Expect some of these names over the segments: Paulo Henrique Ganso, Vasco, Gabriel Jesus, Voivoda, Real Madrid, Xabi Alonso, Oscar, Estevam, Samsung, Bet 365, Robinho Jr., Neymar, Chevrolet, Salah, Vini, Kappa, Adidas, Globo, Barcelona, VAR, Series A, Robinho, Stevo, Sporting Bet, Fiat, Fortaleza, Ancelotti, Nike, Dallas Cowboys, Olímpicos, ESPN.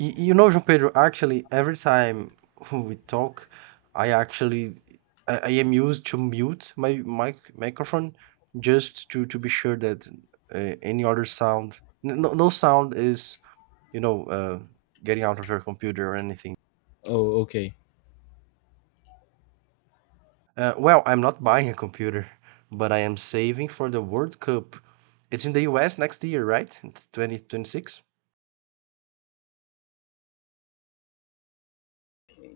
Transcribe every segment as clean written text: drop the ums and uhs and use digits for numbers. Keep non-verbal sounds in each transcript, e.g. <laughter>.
You know, João Pedro, actually, every time <laughs> we talk, I actually, I am used to mute my microphone just to be sure that any other sound, no sound is, you know, uh, getting out of your computer or anything. Oh, okay. Well, I'm not buying a computer, but I am saving for the World Cup. It's in the US next year, right? It's 2026.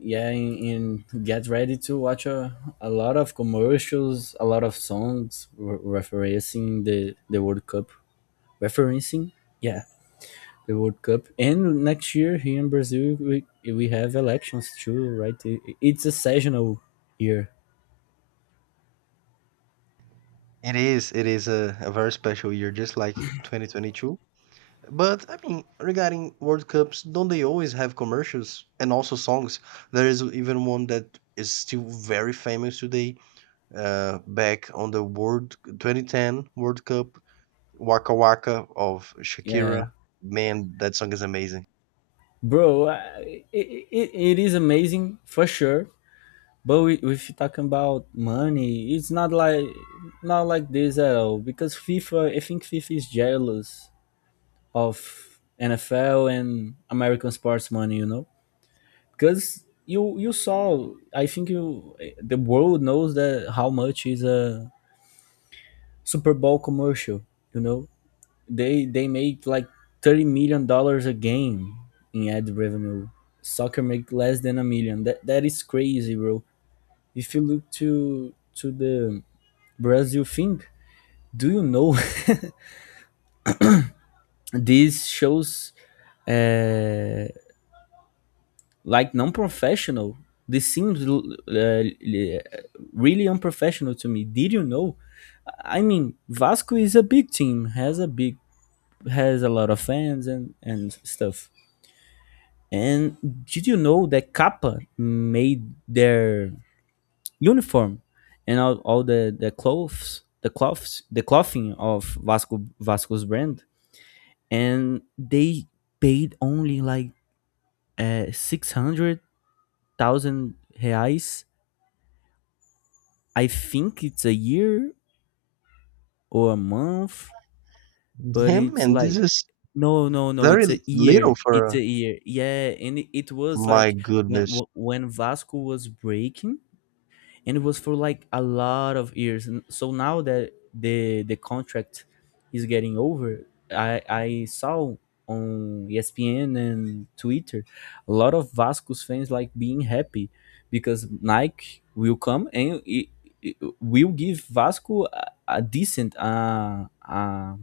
Yeah, and get ready to watch a lot of commercials, a lot of songs referencing the World Cup. Referencing, yeah, the World Cup. And next year here in Brazil, we have elections too, right? It's a seasonal year. It is. It is a very special year, just like 2022. But I mean, regarding World Cups, don't they always have commercials and also songs? There is even one that is still very famous today. Back on the World 2010 World Cup, Waka Waka of Yeah, Shakira. Man, that song is amazing. bro, it is amazing for sure. But we, if you talking about money, it's not like not like this at all because FIFA. I think FIFA is jealous of NFL and American sports money, you know, because you saw. I think you the world knows that how much is a Super Bowl commercial. You know, they make like $30 million a game in ad revenue. Soccer make less than a million. That is crazy, bro. If you look to the Brazil thing, do you know <laughs> this shows uh, like non-professional. This seems really unprofessional to me. Did you know? I mean, Vasco is a big team, has a big, has a lot of fans and stuff. And did you know that Kappa made their uniform and all the clothes, the cloths, the clothing of Vasco's brand, and they paid only like 600,000 reais. I think it's a year or a month, but Him it's and this like is no, no, no. very It's a little year. for It's a year. Yeah, and it was my like when goodness. When Vasco was breaking and it was for like a lot of years. And so now that the contract is getting over, I saw on ESPN and Twitter a lot of Vasco's fans like being happy because Nike will come and it will give Vasco a decent uh, uh,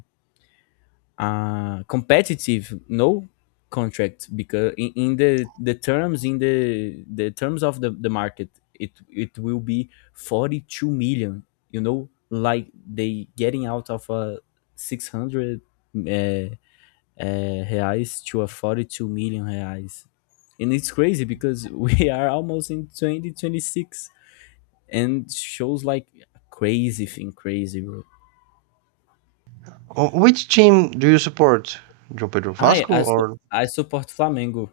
uh, competitive no contract because in the terms in the terms of the market it will be 42 million, you know, like they getting out of a 600 reais to a 42 million reais. And it's crazy because <laughs> we are almost in 2026, and shows like crazy thing, crazy bro. Oh, which team do you support? Joe Pedro Vasco or? I support flamengo.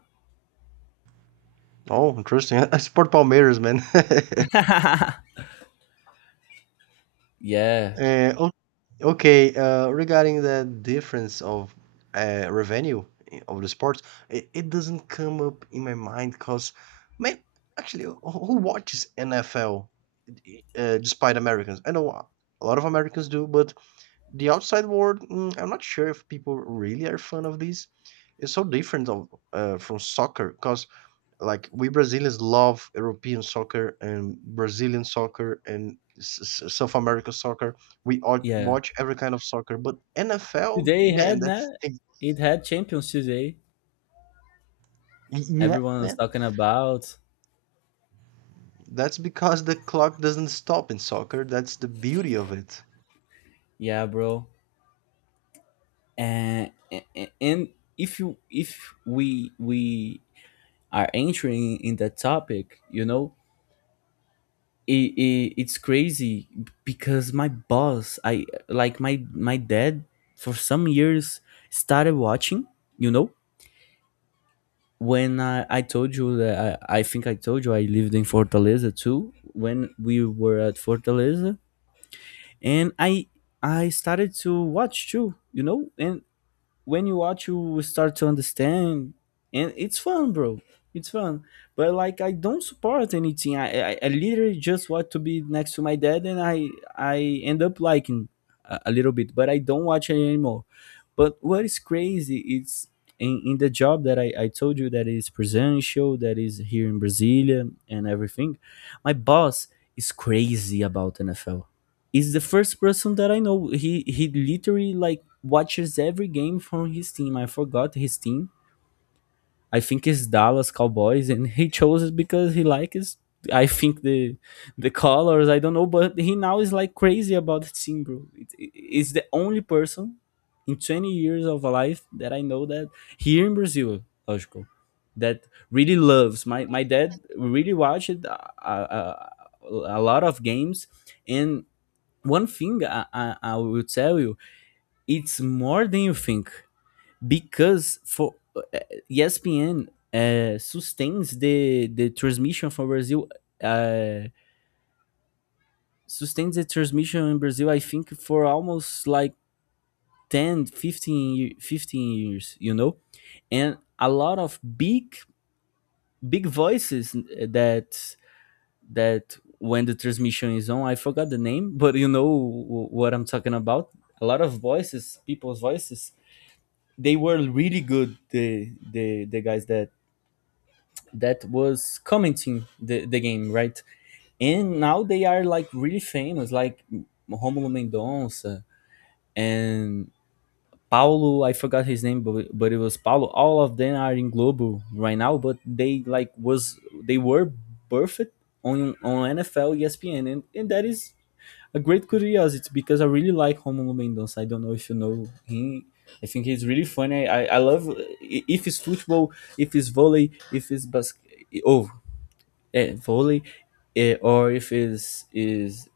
Oh, interesting. <laughs> I support Palmeiras, man. <laughs> Yeah, Uh, Okay, regarding the difference of revenue of the sports, it doesn't come up in my mind because, man, actually, who watches NFL despite Americans? I know a lot of Americans do, but the outside world, I'm not sure if people really are fond of this. It's so different from soccer because like we Brazilians love European soccer and Brazilian soccer and South America soccer. We all yeah. watch every kind of soccer, but NFL, Today man, that's the- it had Champions today. Yeah, Everyone was man. talking about That's because the clock doesn't stop in soccer. That's the beauty of it. yeah, bro. And if you if we are entering in that topic, you know, it's crazy because my boss, I like my dad for some years started watching, you know, when I told you that I think I told you I lived in Fortaleza too. When we were at Fortaleza, and i started to watch too, you know. And when you watch you start to understand, and it's fun bro, it's fun. But like I don't support anything. I literally just want to be next to my dad, and I end up liking a little bit, but I don't watch it anymore. But what is crazy is in the job that I told you that is presential, that is here in brasilia and everything, my boss is crazy about nfl. Is the first person that I know. He literally like watches every game from his team. I forgot his team. I think it's Dallas Cowboys, and he chose it because he likes. I think the colors. I don't know, but he now is like crazy about the team, bro. It's the only person in 20 years of life that I know that here in Brazil, logical, that really loves. My dad really watched a, a lot of games, and one thing I will tell you, it's more than you think because for espn sustains the transmission from brazil, uh, sustains the transmission in brazil, I think, for almost like 10, 15 years, you know. And a lot of big voices, that when the transmission is on, I forgot the name, but you know what I'm talking about. A lot of voices, people's voices. They were really good, the guys that that was commenting the game, right. And now they are like really famous, like Romulo Mendonça, and Paulo, I forgot his name, but it was Paulo. All of them are in Globo right now, but they like was they were birthed on NFL ESPN, and that is a great curiosity because I really like Romulo Mendonça. I don't know if you know him. I think he's really funny. I love if it's football, if it's volley, if it's basket. Oh, volley, or if it's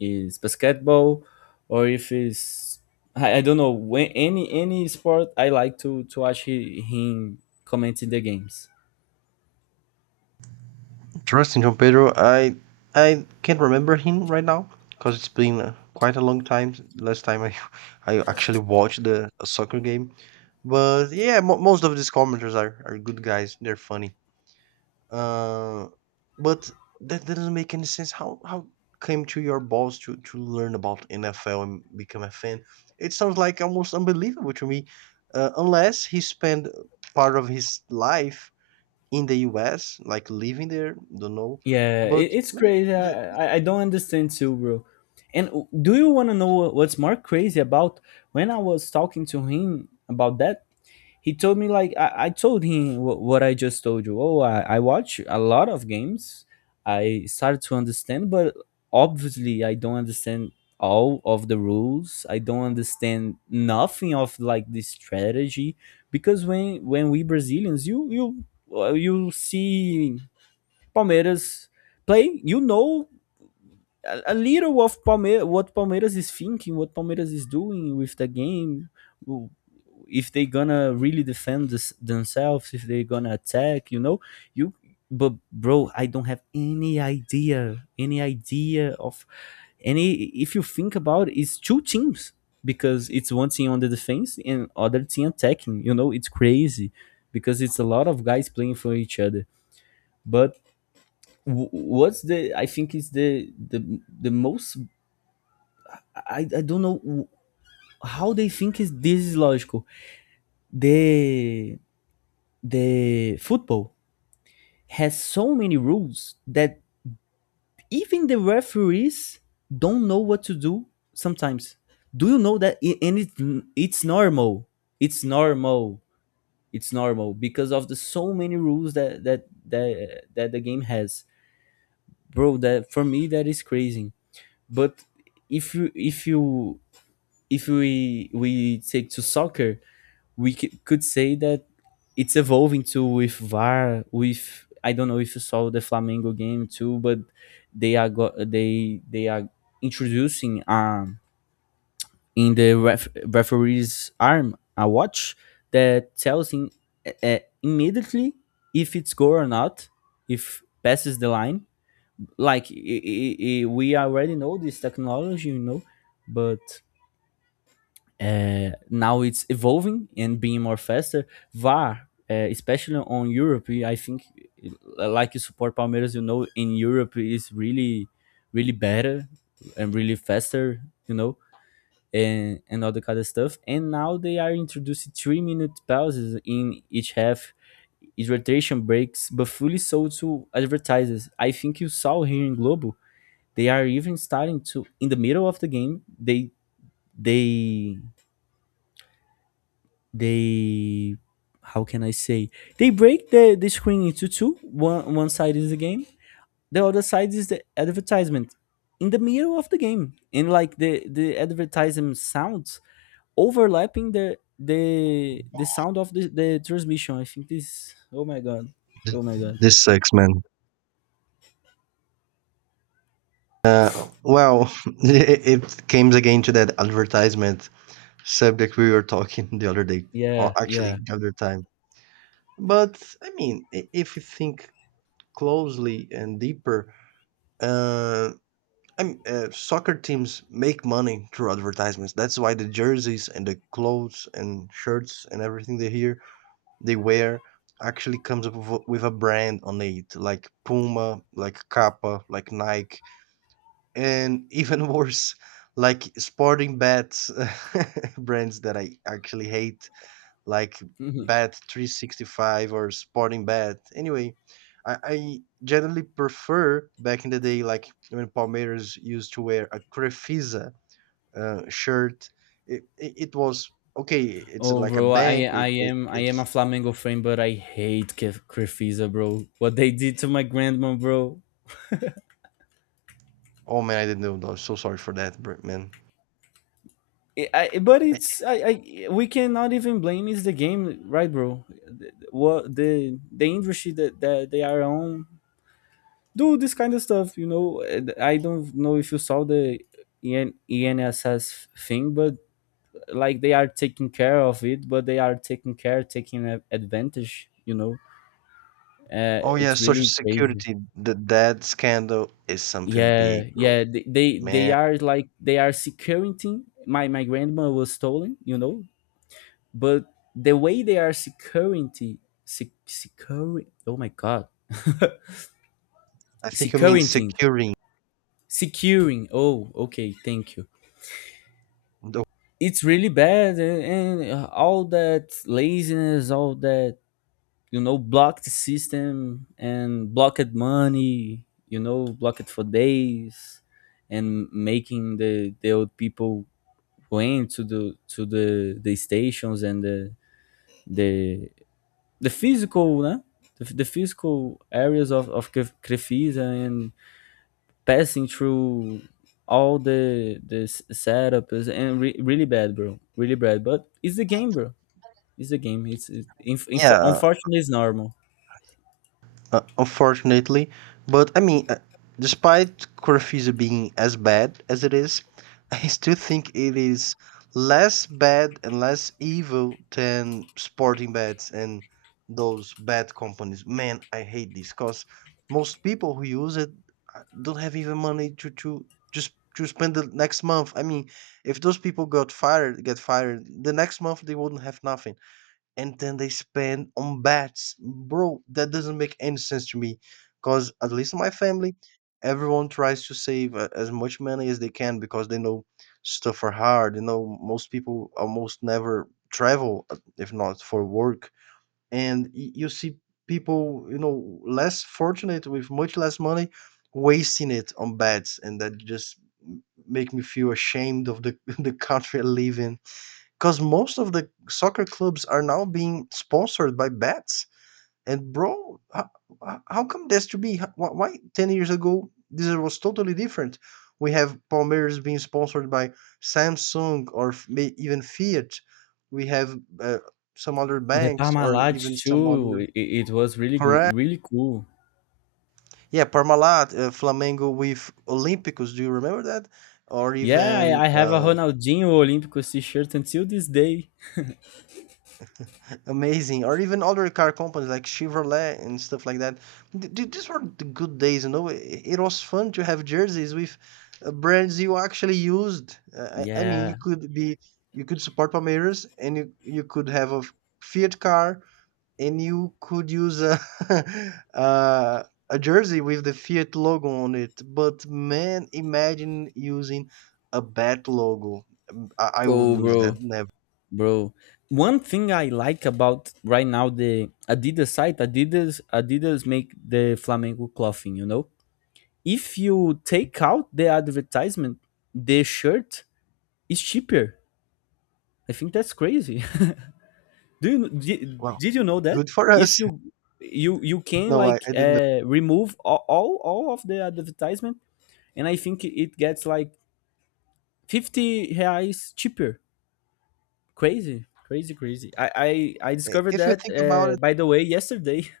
is basketball, or if it's I don't know when any sport. I like to watch him commenting the games. Interesting, João Pedro. I can't remember him right now because it's been quite a long time. Last time I <laughs> I actually watched the a soccer game, but yeah, mo most of these commenters are good guys. They're funny. Uh, but that doesn't make any sense. How came to your balls to learn about NFL and become a fan? It sounds like almost unbelievable to me. Unless he spent part of his life in the U.S., like living there, don't know. Yeah, But it's man, crazy. th- I don't understand too, bro. And do you want to know what's more crazy about? When I was talking to him about that, he told me like I told him what I just told you. Oh, I watch a lot of games. I started to understand, but obviously I don't understand all of the rules. I don't understand nothing of like this strategy because when we Brazilians, you well, you see Palmeiras play. You know a little of Palmeiras, what Palmeiras is thinking, what Palmeiras is doing with the game. If they gonna really defend this, themselves, if they gonna attack, you know, you. But bro, I don't have any idea, any idea of any. If you think about it, it's two teams because it's one team on the defense and other team attacking. You know, it's crazy because it's a lot of guys playing for each other. But what's the I think is the most i don't know how they think is this is logical, the the football has so many rules that even the referees don't know what to do sometimes. Do you know that? And it, it's normal. It's normal. It's normal because of the so many rules that that the game has. Bro, that for me that is crazy. But if you if you if we take to soccer, we could say that it's evolving to with VAR. With I don't know if you saw the Flamengo game too, but they are they are introducing in the referee's arm a watch that tells him immediately if it's goal or not, if passes the line. Like I we already know this technology, you know. But now it's evolving and being more faster. VAR, especially on Europe, I think, like you support Palmeiras, you know, in Europe is really, really better and really faster, you know, and all the kind of stuff. And now they are introducing 3 minute pauses in each half, hydration breaks, but fully sold to advertisers. I think you saw here in Globo, they are even starting to, in the middle of the game, they they how can I say, they break the screen into 2. One side is the game, the other side is the advertisement in the middle of the game. And like the advertisement sounds overlapping the sound of the transmission. I think this, oh my god, oh my god. this sucks, man. Well, <laughs> it comes again to that advertisement subject we were talking <laughs> the other day, or Yeah, yeah. actually the other time. But I mean, if you think closely and deeper, uh, soccer teams make money through advertisements. That's why the jerseys and the clothes and shirts and everything they wear actually comes up with a brand on it, like Puma, like Kappa, like Nike, and even <laughs> worse, like sporting bets <laughs> brands that I actually hate like <laughs> Mhm. Bet 365 or Sporting Bet. Anyway, I generally prefer back in the day, like when Palmeiras used to wear a Crefisa shirt. It was okay. It's Oh, like a bro, bank. It, I am a it's Flamengo fan, but I hate Crefisa, bro. What they did to my grandma, bro. Oh man, I didn't know. I'm so sorry for that, man. But Eh, eh, it's I we cannot even blame, it's the game, right bro. The- what the industry that, that they are on do this kind of stuff, you know. And I don't know if you saw the enss thing, but like they are taking care of it, but they are taking advantage, you know. Oh yeah, It's Social really crazy. Security. The that scandal is something Yeah, big, bro, yeah, they man. are like they are securing. My grandma was stolen, you know. But the way they are security, secure, oh my god. <laughs> I think you mean Securing, securing securing, oh okay, thank you. the. It's really bad. And all that laziness, all that, you know, blocked system and blocked money, you know, blocked for days, and making the old people going to the stations and the the physical, né? The physical areas of Crefisa and passing through all the setups and really bad, bro. Really bad. But it's the game, bro. It's the game. It's Yeah, unfortunately it's normal. Unfortunately. But I mean, despite Corfiza being as bad as it is, <laughs> I still think it is less bad and less evil than sporting bets and those bad companies. Man, I hate this because most people who use it don't have even money to just to spend the next month. I mean, if those people get fired, the next month they wouldn't have nothing and then they spend on bats. Bro, that doesn't make any sense to me. Because, at least in my family, everyone tries to save as much money as they can because they know stuff are hard. You know, most people almost never travel, if not for work. And you see people, less fortunate with much less money wasting it on bats. And that just make me feel ashamed of the, <laughs> the country I live in. Because most of the soccer clubs are now being sponsored by bets. And bro, how come that's to be? Why 10 years ago, this was totally different? We have Palmeiras being sponsored by Samsung or even Fiat. We have some other The banks or Parmalat even some too. other. It was really Correct. really cool. Yeah, Parmalat, Flamengo with Olímpicos. Do you remember that? Or Yeah, even I have a Ronaldinho Olympic t-shirt until this day. Amazing. Or even other car companies like Chevrolet and stuff like that. These were the good days, you know. It was fun to have jerseys with brands you actually used. I mean, you Yeah. could be, you could support Palmeiras and you could have a Fiat car and you could use a, <laughs> uh, a jersey with the Fiat logo on it. But man, imagine using a bat logo. I Oh, wouldn't use that, bro. never. Bro, one thing I like about right now the Adidas site, Adidas make the Flamengo clothing, you know? If you take out the advertisement, the shirt is cheaper. I think that's crazy. <laughs> Do you did, Well, did you know that? good for If us. <laughs> you can No, I, like I didn't. Remove all of the advertisement, and I think it gets like 50 reais cheaper. Crazy. Crazy, crazy. I discovered If you that, think about it, by the way, yesterday. <laughs>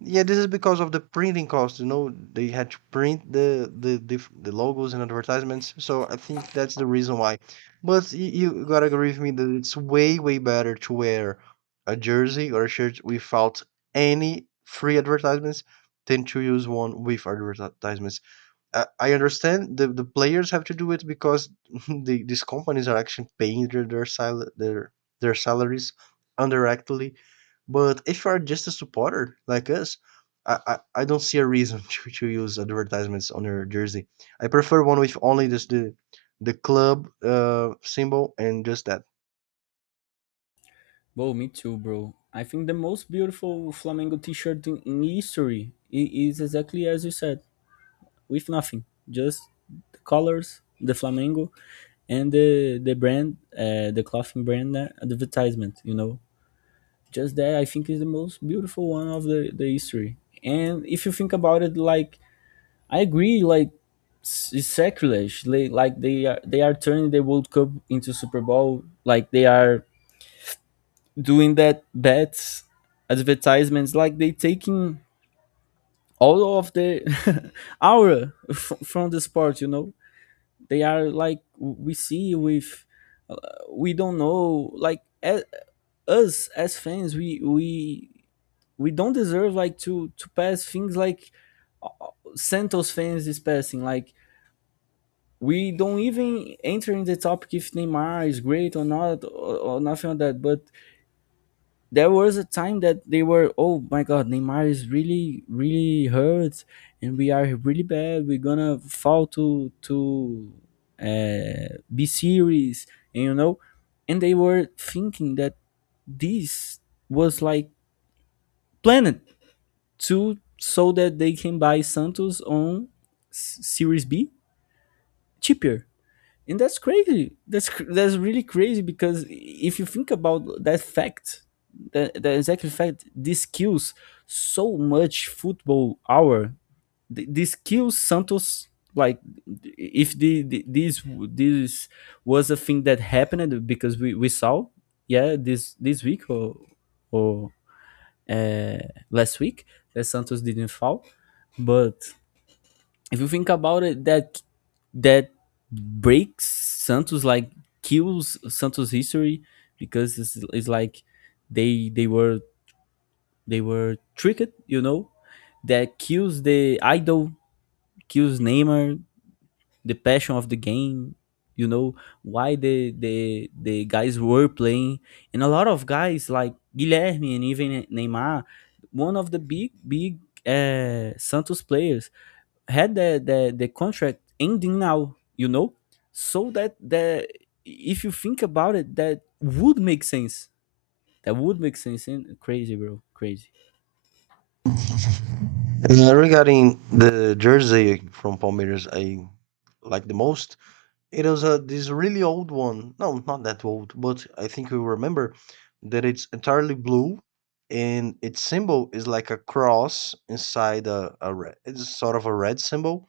yeah, this is because of the printing cost. You know, they had to print the logos and advertisements. So I think that's the reason why. But you gotta agree with me that it's way way better to wear a jersey or a shirt without any free advertisements than to use one with advertisements. I understand the players have to do it because <laughs> the, these companies are actually paying their salaries indirectly. But if you are just a supporter like us, I don't see a reason <laughs> to use advertisements on your jersey. I prefer one with only this the club symbol and just that. Well, me too, bro. I think the most beautiful Flamengo t-shirt in history is exactly as you said, with nothing, just the colors, the Flamengo, and the brand, the clothing brand advertisement. You know, just that I think is the most beautiful one of the history. And if you think about it, like I agree, like it's sacrilege. Like they are turning the World Cup into Super Bowl. Like they are doing that advertisements like they taking all of the <laughs> aura from the sport, you know, they are like we see with uh, we don't know like us as fans we don't deserve like to pass things like uh, Santos fans is passing like we don't even enter in the topic if Neymar is great or not, or, or nothing like that. But there was a time that they were, oh my God, Neymar is really, really hurt, and we are really bad. We're gonna fall to B series, and you know, and they were thinking that this was like planned to so that they can buy Santos on Series B cheaper. And that's crazy. That's that's really crazy, because if you think about that fact, that exact fact, this kills so much football hour. This kills Santos, like if the this was a thing that happened, because we saw, yeah, this week or uh, last week, that Santos didn't foul. But if you think about it, that breaks Santos, like kills Santos history, because it's like they they were they were tricked, you know. That kills the idol, kills Neymar, the passion of the game, you know, why the guys were playing, and a lot of guys like Guilherme and even Neymar, one of the big Santos players, had the contract ending now, you know, so that the, if you think about it, that would make sense. That would make sense. And crazy, bro, crazy. Regarding the jersey from Palmeiras, I like the most. It was a this really old one. No, not that old, but I think you remember that it's entirely blue, and its symbol is like a cross inside a red. It's sort of a red symbol,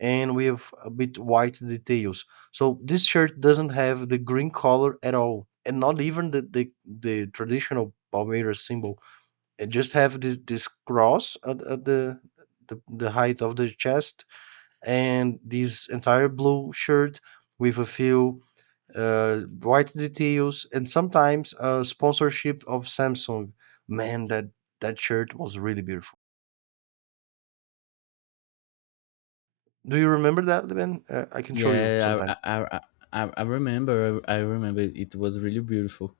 and we have a bit white details. So this shirt doesn't have the green color at all, and not even the traditional Palmeiras symbol. It just have this cross at the height of the chest and this entire blue shirt with a few white details and sometimes a sponsorship of Samsung. Man, that shirt was really beautiful. Do you remember that, man? I can show you Yeah. i sometime. i i, I I remember. I remember it was really beautiful.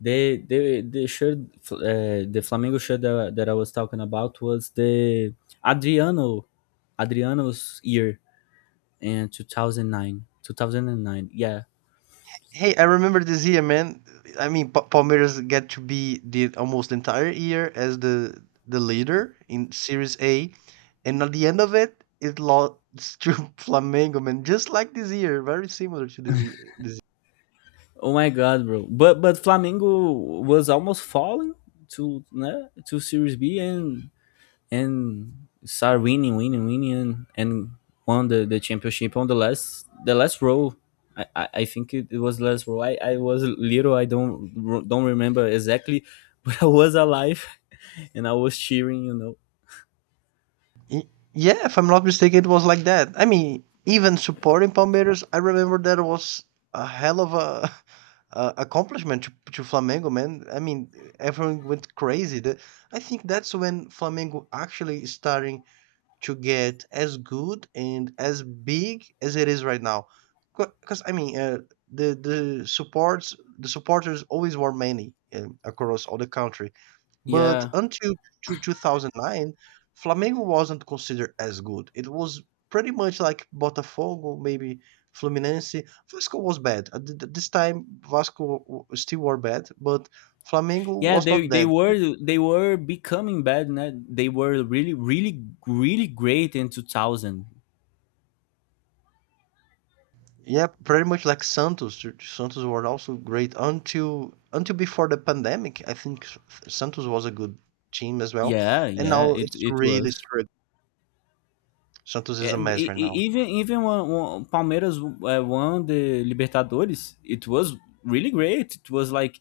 They the shirt, the Flamengo shirt that I was talking about, was the adriano Adriano's year in 2009. 2009, yeah. Hey, I remember this year, man. I mean, Palmeiras get to be the almost entire year as the leader in Series A, and at the end of it, it lost <laughs> to Flamengo, man. Just like this year, very similar to this year. Oh my god, bro! But Flamengo was almost falling to né, to Series B, and start winning, winning, winning, and won the championship on the last row. I think it was last row. I was little. I don't remember exactly, <laughs> but I was alive, <laughs> and I was cheering. You know. Y- Yeah, if I'm not mistaken, it was like that. I mean, even supporting Palmeiras, I remember that was a hell of a, <laughs> a accomplishment to Flamengo, man. I mean, everyone went crazy. I think that's when Flamengo actually is starting to get as good and as big as it is right now. Because I mean, the supporters always were many across all the country, but Yeah. until 2009, Flamengo wasn't considered as good. It was pretty much like Botafogo, maybe Fluminense. Vasco was bad. At this time, Vasco still were bad, but Flamengo Yeah, was not that. They were becoming bad. Né? They were really great in 2000. Yeah, pretty much like Santos. Santos were also great until before the pandemic. I think Santos was a good team as well, Yeah, and now yeah, it it's it really was. straight. Santos is Yeah, a mess right now. Even when Palmeiras won the Libertadores, it was really great. It was like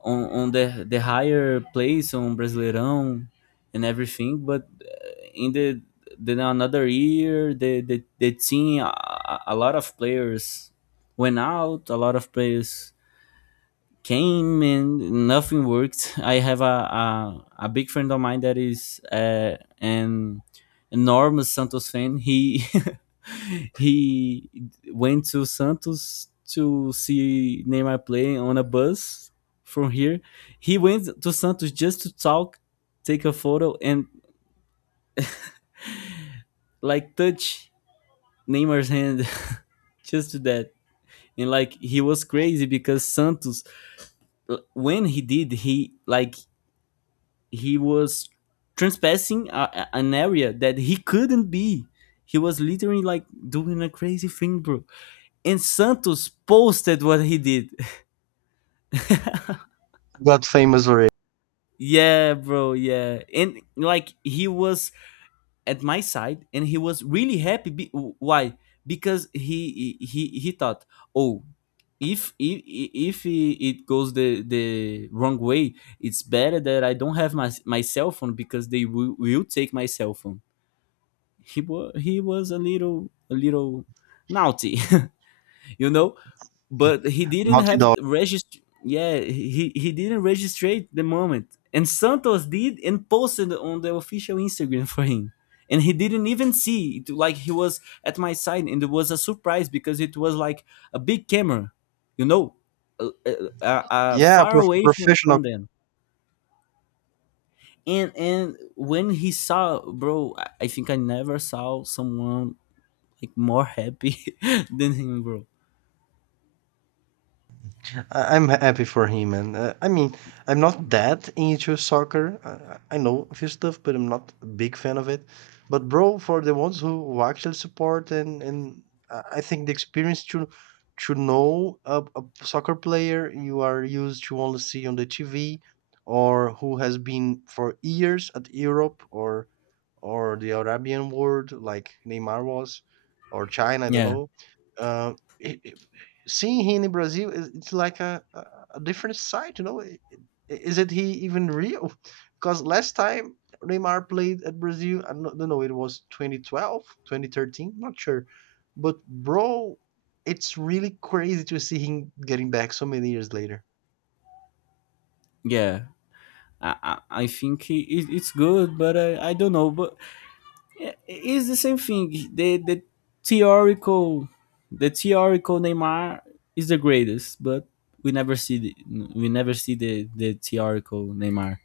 on the higher place on Brasileirão and everything. But in the, then another year, the team, a lot of players went out. A lot of players came and nothing worked. I have a big friend of mine that is an enormous Santos fan. He <laughs> he went to Santos to see Neymar play on a bus from here. He went to Santos just to talk, take a photo, and like touch Neymar's hand <laughs> just to that. And like he was crazy because Santos, when he did, he like he was trespassing a, an area that he couldn't be. He was literally like doing a crazy thing, bro. And Santos posted what he did. Got famous already. <laughs> Yeah, bro. Yeah, and like he was at my side, and he was really happy. Why? Because he thought, oh, if it goes the wrong way, it's better that I don't have my my cell phone because they will take my cell phone. He was a little naughty, <laughs> you know, but he didn't Naughty have Dog. register. Yeah, he didn't register the moment, and Santos did and posted on the official Instagram for him, and he didn't even see it. Like he was at my side, and it was a surprise because it was like a big camera, you know, uh, uh, Yeah, far away professional from them. And when he saw, bro, I think I never saw someone like more happy <laughs> than him, bro. I'm happy for him, and I mean, I'm not that into soccer. I know a few stuff, but I'm not a big fan of it. But bro, for the ones who actually support and I think the experience to know a soccer player you are used to only see on the TV or who has been for years at Europe or the Arabian world, like Neymar was, or China, I don't Yeah, know. Uh, it, it- Seeing him in Brazil, is it's like a different side, you know. Is it he even real? <laughs> Because last time Neymar played at Brazil, I don't know, it was 2012, 2013. Not sure. But bro, it's really crazy to see him getting back so many years later. yeah. I think it's good, but I don't know. But yeah, it's the same thing. The theoretical, the theoretical Neymar is the greatest, but we never see the, we never see the theoretical Neymar,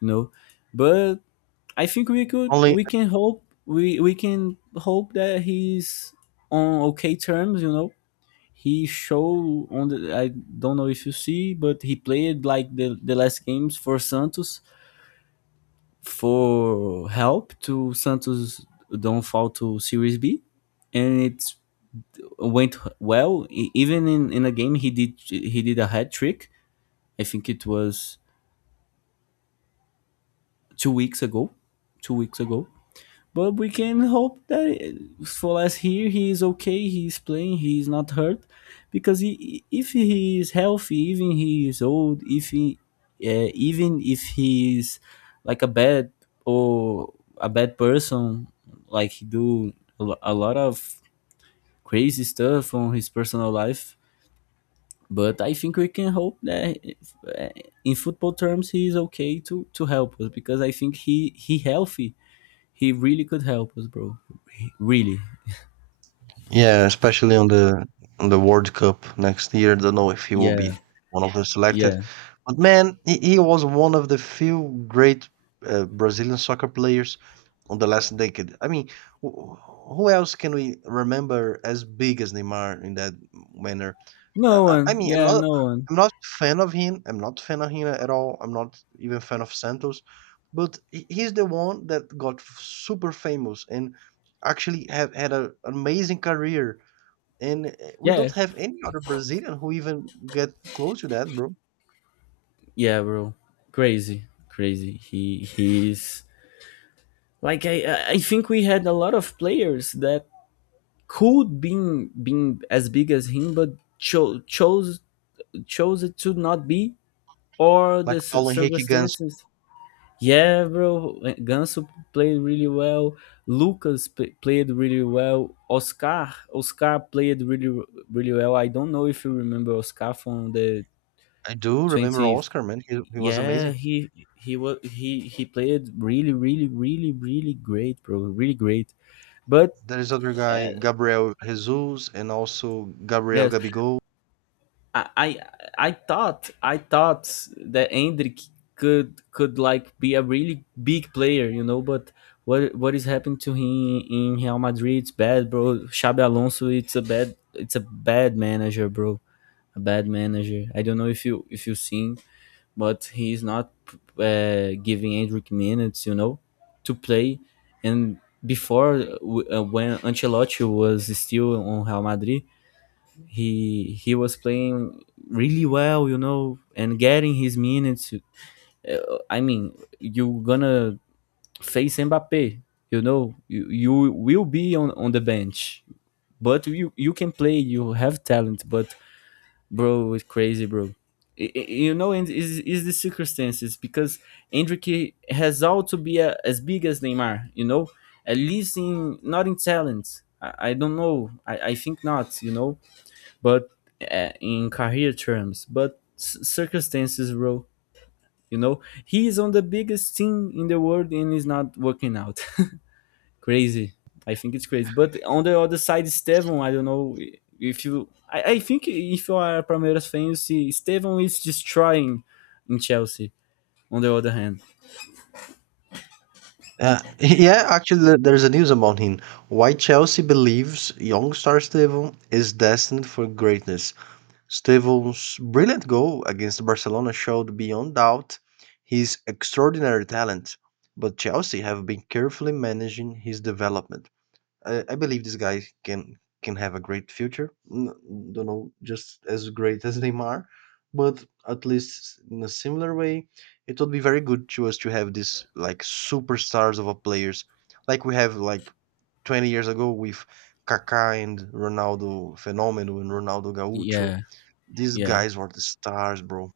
you know. But I think Only we can hope, we can hope that he's on okay terms, you know. He show on the, I don't know if you see, but he played like the last games for Santos, for help to Santos don't fall to Series B, and it went well. Even in a game, he did a hat trick. I think it was 2 weeks ago, 2 weeks ago. But we can hope that for last year he is okay. He is playing. He is not hurt, because he, if he is healthy, even he is old, if he, even if he is like a bad or a bad person, like he do a lot of crazy stuff on his personal life. But I think we can hope that if, in football terms he is okay to help us, because I think he healthy, he really could help us, bro. Really. Yeah, especially on the World Cup next year. Don't know if he will Yeah, be one of the yeah. selected, but man, he was one of the few great Brazilian soccer players on the last decade. I mean, wh- who else can we remember as big as Neymar in that manner? No I one. mean, I'm Yeah, not no one. I'm not fan of him. I'm not fan of him at all. I'm not even fan of Santos, but he's the one that got super famous and actually have had an amazing career. And we Yeah. don't have any other Brazilian who even get close to that, bro. Yeah, bro. Crazy. Crazy. He's like I think we had a lot of players that could been as big as him, but chose chose it to not be, or Like the Paulo Henrique Ganso. circumstances. Yeah, bro. Ganso played really well. Played really well. Oscar, Oscar played really, really well. I don't know if you remember Oscar from the I do remember 20. Oscar, man. He was Yeah, amazing. He was he played really, really, really, really great, bro. Really great. But There is other uh, guy, Gabriel Jesus, and also Gabriel yeah, Gabigol. I I I thought I thought that Hendrik could like be a really big player, you know, but what is happening to him in Real Madrid? It's bad, bro. Xabi Alonso, it's a bad, it's a bad manager, bro. A bad manager. I don't know if you seen, but he's not giving Hendrik minutes, you know, to play. And before when Ancelotti was still on Real Madrid, he was playing really well, you know, and getting his minutes. I mean, you're gonna face Mbappe, you know, you will be on the bench, but you can play, you have talent, but bro, it's crazy, bro. You know, and is the circumstances because Hendrick has all to be a, as big as Neymar, you know, at least in, not in talent. I don't know. I think not, you know, but in career terms, but circumstances role. You know, he is on the biggest team in the world and is not working out. <laughs> Crazy. I think it's crazy. But on the other side, Estevam, I don't know if you. I think if you are a Palmeiras fan, you see Estevam is destroying in Chelsea. On the other hand, <laughs> Yeah, actually, there's a news about him. Why Chelsea believes young star Stevo is destined for greatness. Stevo's brilliant goal against Barcelona showed beyond doubt his extraordinary talent, but Chelsea have been carefully managing his development. I believe this guy can have a great future. Don't know, just as great <laughs> as Neymar, but at least in a similar way, it would be very good to us to have this like superstars of a players, like we have like 20 years ago with Kaká and Ronaldo Fenomeno and Ronaldo Gaúcho. yeah, These yeah. guys were the stars, bro.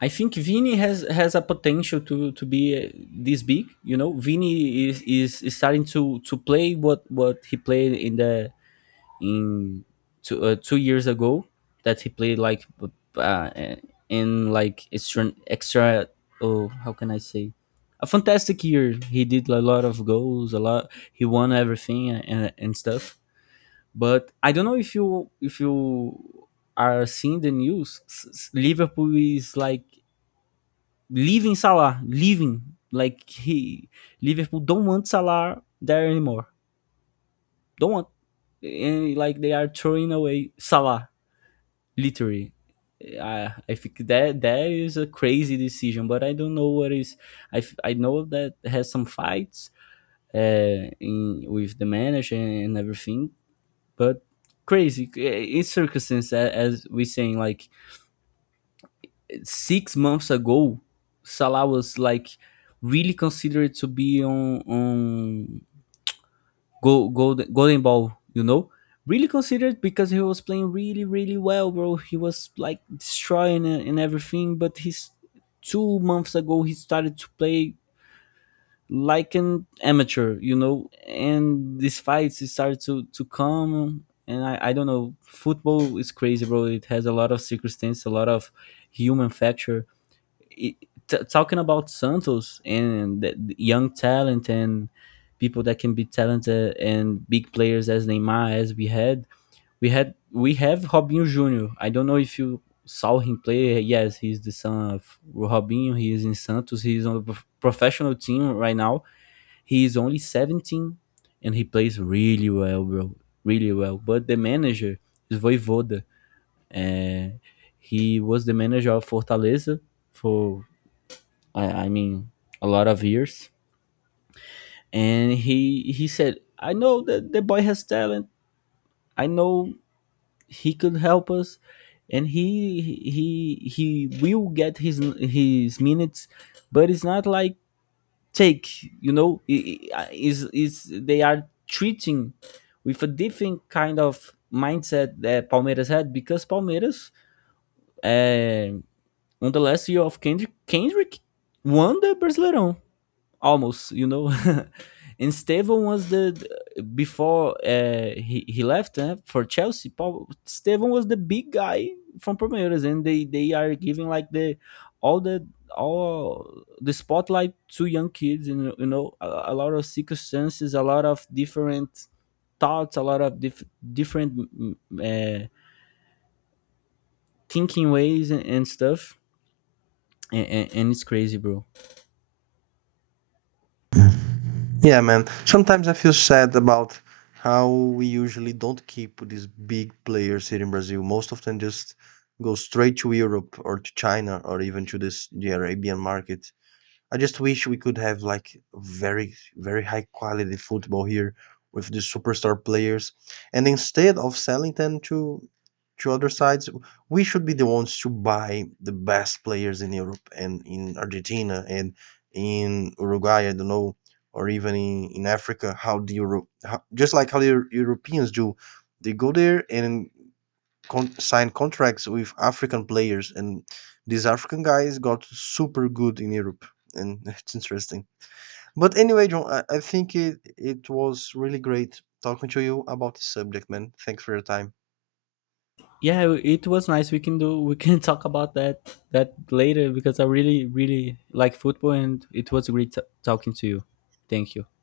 I think Vini has a potential to be this big. You know, Vini is starting to play what he played in the in 2 years ago, that he played like uh, in like extra, oh how can I say, a fantastic year. He did a lot of goals, a lot. He won everything and stuff. But I don't know if you are seeing the news. Liverpool is like leaving Salah, leaving, like he, Liverpool don't want Salah there anymore. Don't want And like they are throwing away Salah literally. I think that that is a crazy decision, but I don't know what is, I know that has some fights in with the manager and everything, but crazy, eh, in circumstance, as we saying, like 6 months ago Salah was like really considered to be on Go Golden, Golden Ball, you know, really considered, because he was playing really really well, bro. He was like destroying it and everything, but he's 2 months ago he started to play like an amateur, you know, and these fights he started to come. And I don't know, football is crazy, bro. It has a lot of circumstance, a lot of human factor. It, talking about Santos and the young talent and people that can be talented and big players as Neymar, as we had, we have Robinho Jr. I don't know if you saw him play. Yes, he's the son of Robinho. He is in Santos. He is on a professional team right now. He is only 17 and he plays really well, bro. Really well. But the manager is Voivoda. Uh, he was the manager of Fortaleza for, I, I mean a lot of years, and he said, I know that the boy has talent, I know he could help us, and he will get his minutes, but it's not like take, you know, is they are treating with a different kind of mindset that Palmeiras had, because Palmeiras uh, on the last year of Kendrick, Kendrick won the Brasileirão almost, you know, <laughs> and Steven was the, before he left eh, for Chelsea Paul, Steven was the big guy from Palmeiras, and they are giving like the all the all the spotlight to young kids, and you know, a lot of circumstances, a lot of different thoughts, a lot of different uh, thinking ways and stuff. And it's crazy, bro. Yeah, man. Sometimes I feel sad about how we usually don't keep these big players here in Brazil. Most of them just go straight to Europe or to China or even to this the Arabian market. I just wish we could have like very, very high quality football here with the superstar players. And instead of selling them to other sides, we should be the ones to buy the best players in Europe and in Argentina and in Uruguay, I don't know, or even in Africa, how the Euro, how, just like how the Europeans do. They go there and signed contracts with African players, and these African guys got super good in Europe, and <laughs> it's interesting. But anyway, John, I think it was really great talking to you about this subject, man. Thanks for your time. Yeah, it was nice. We can <laughs> talk about that later, because I really really like football, and it was great talking to you. Thank you.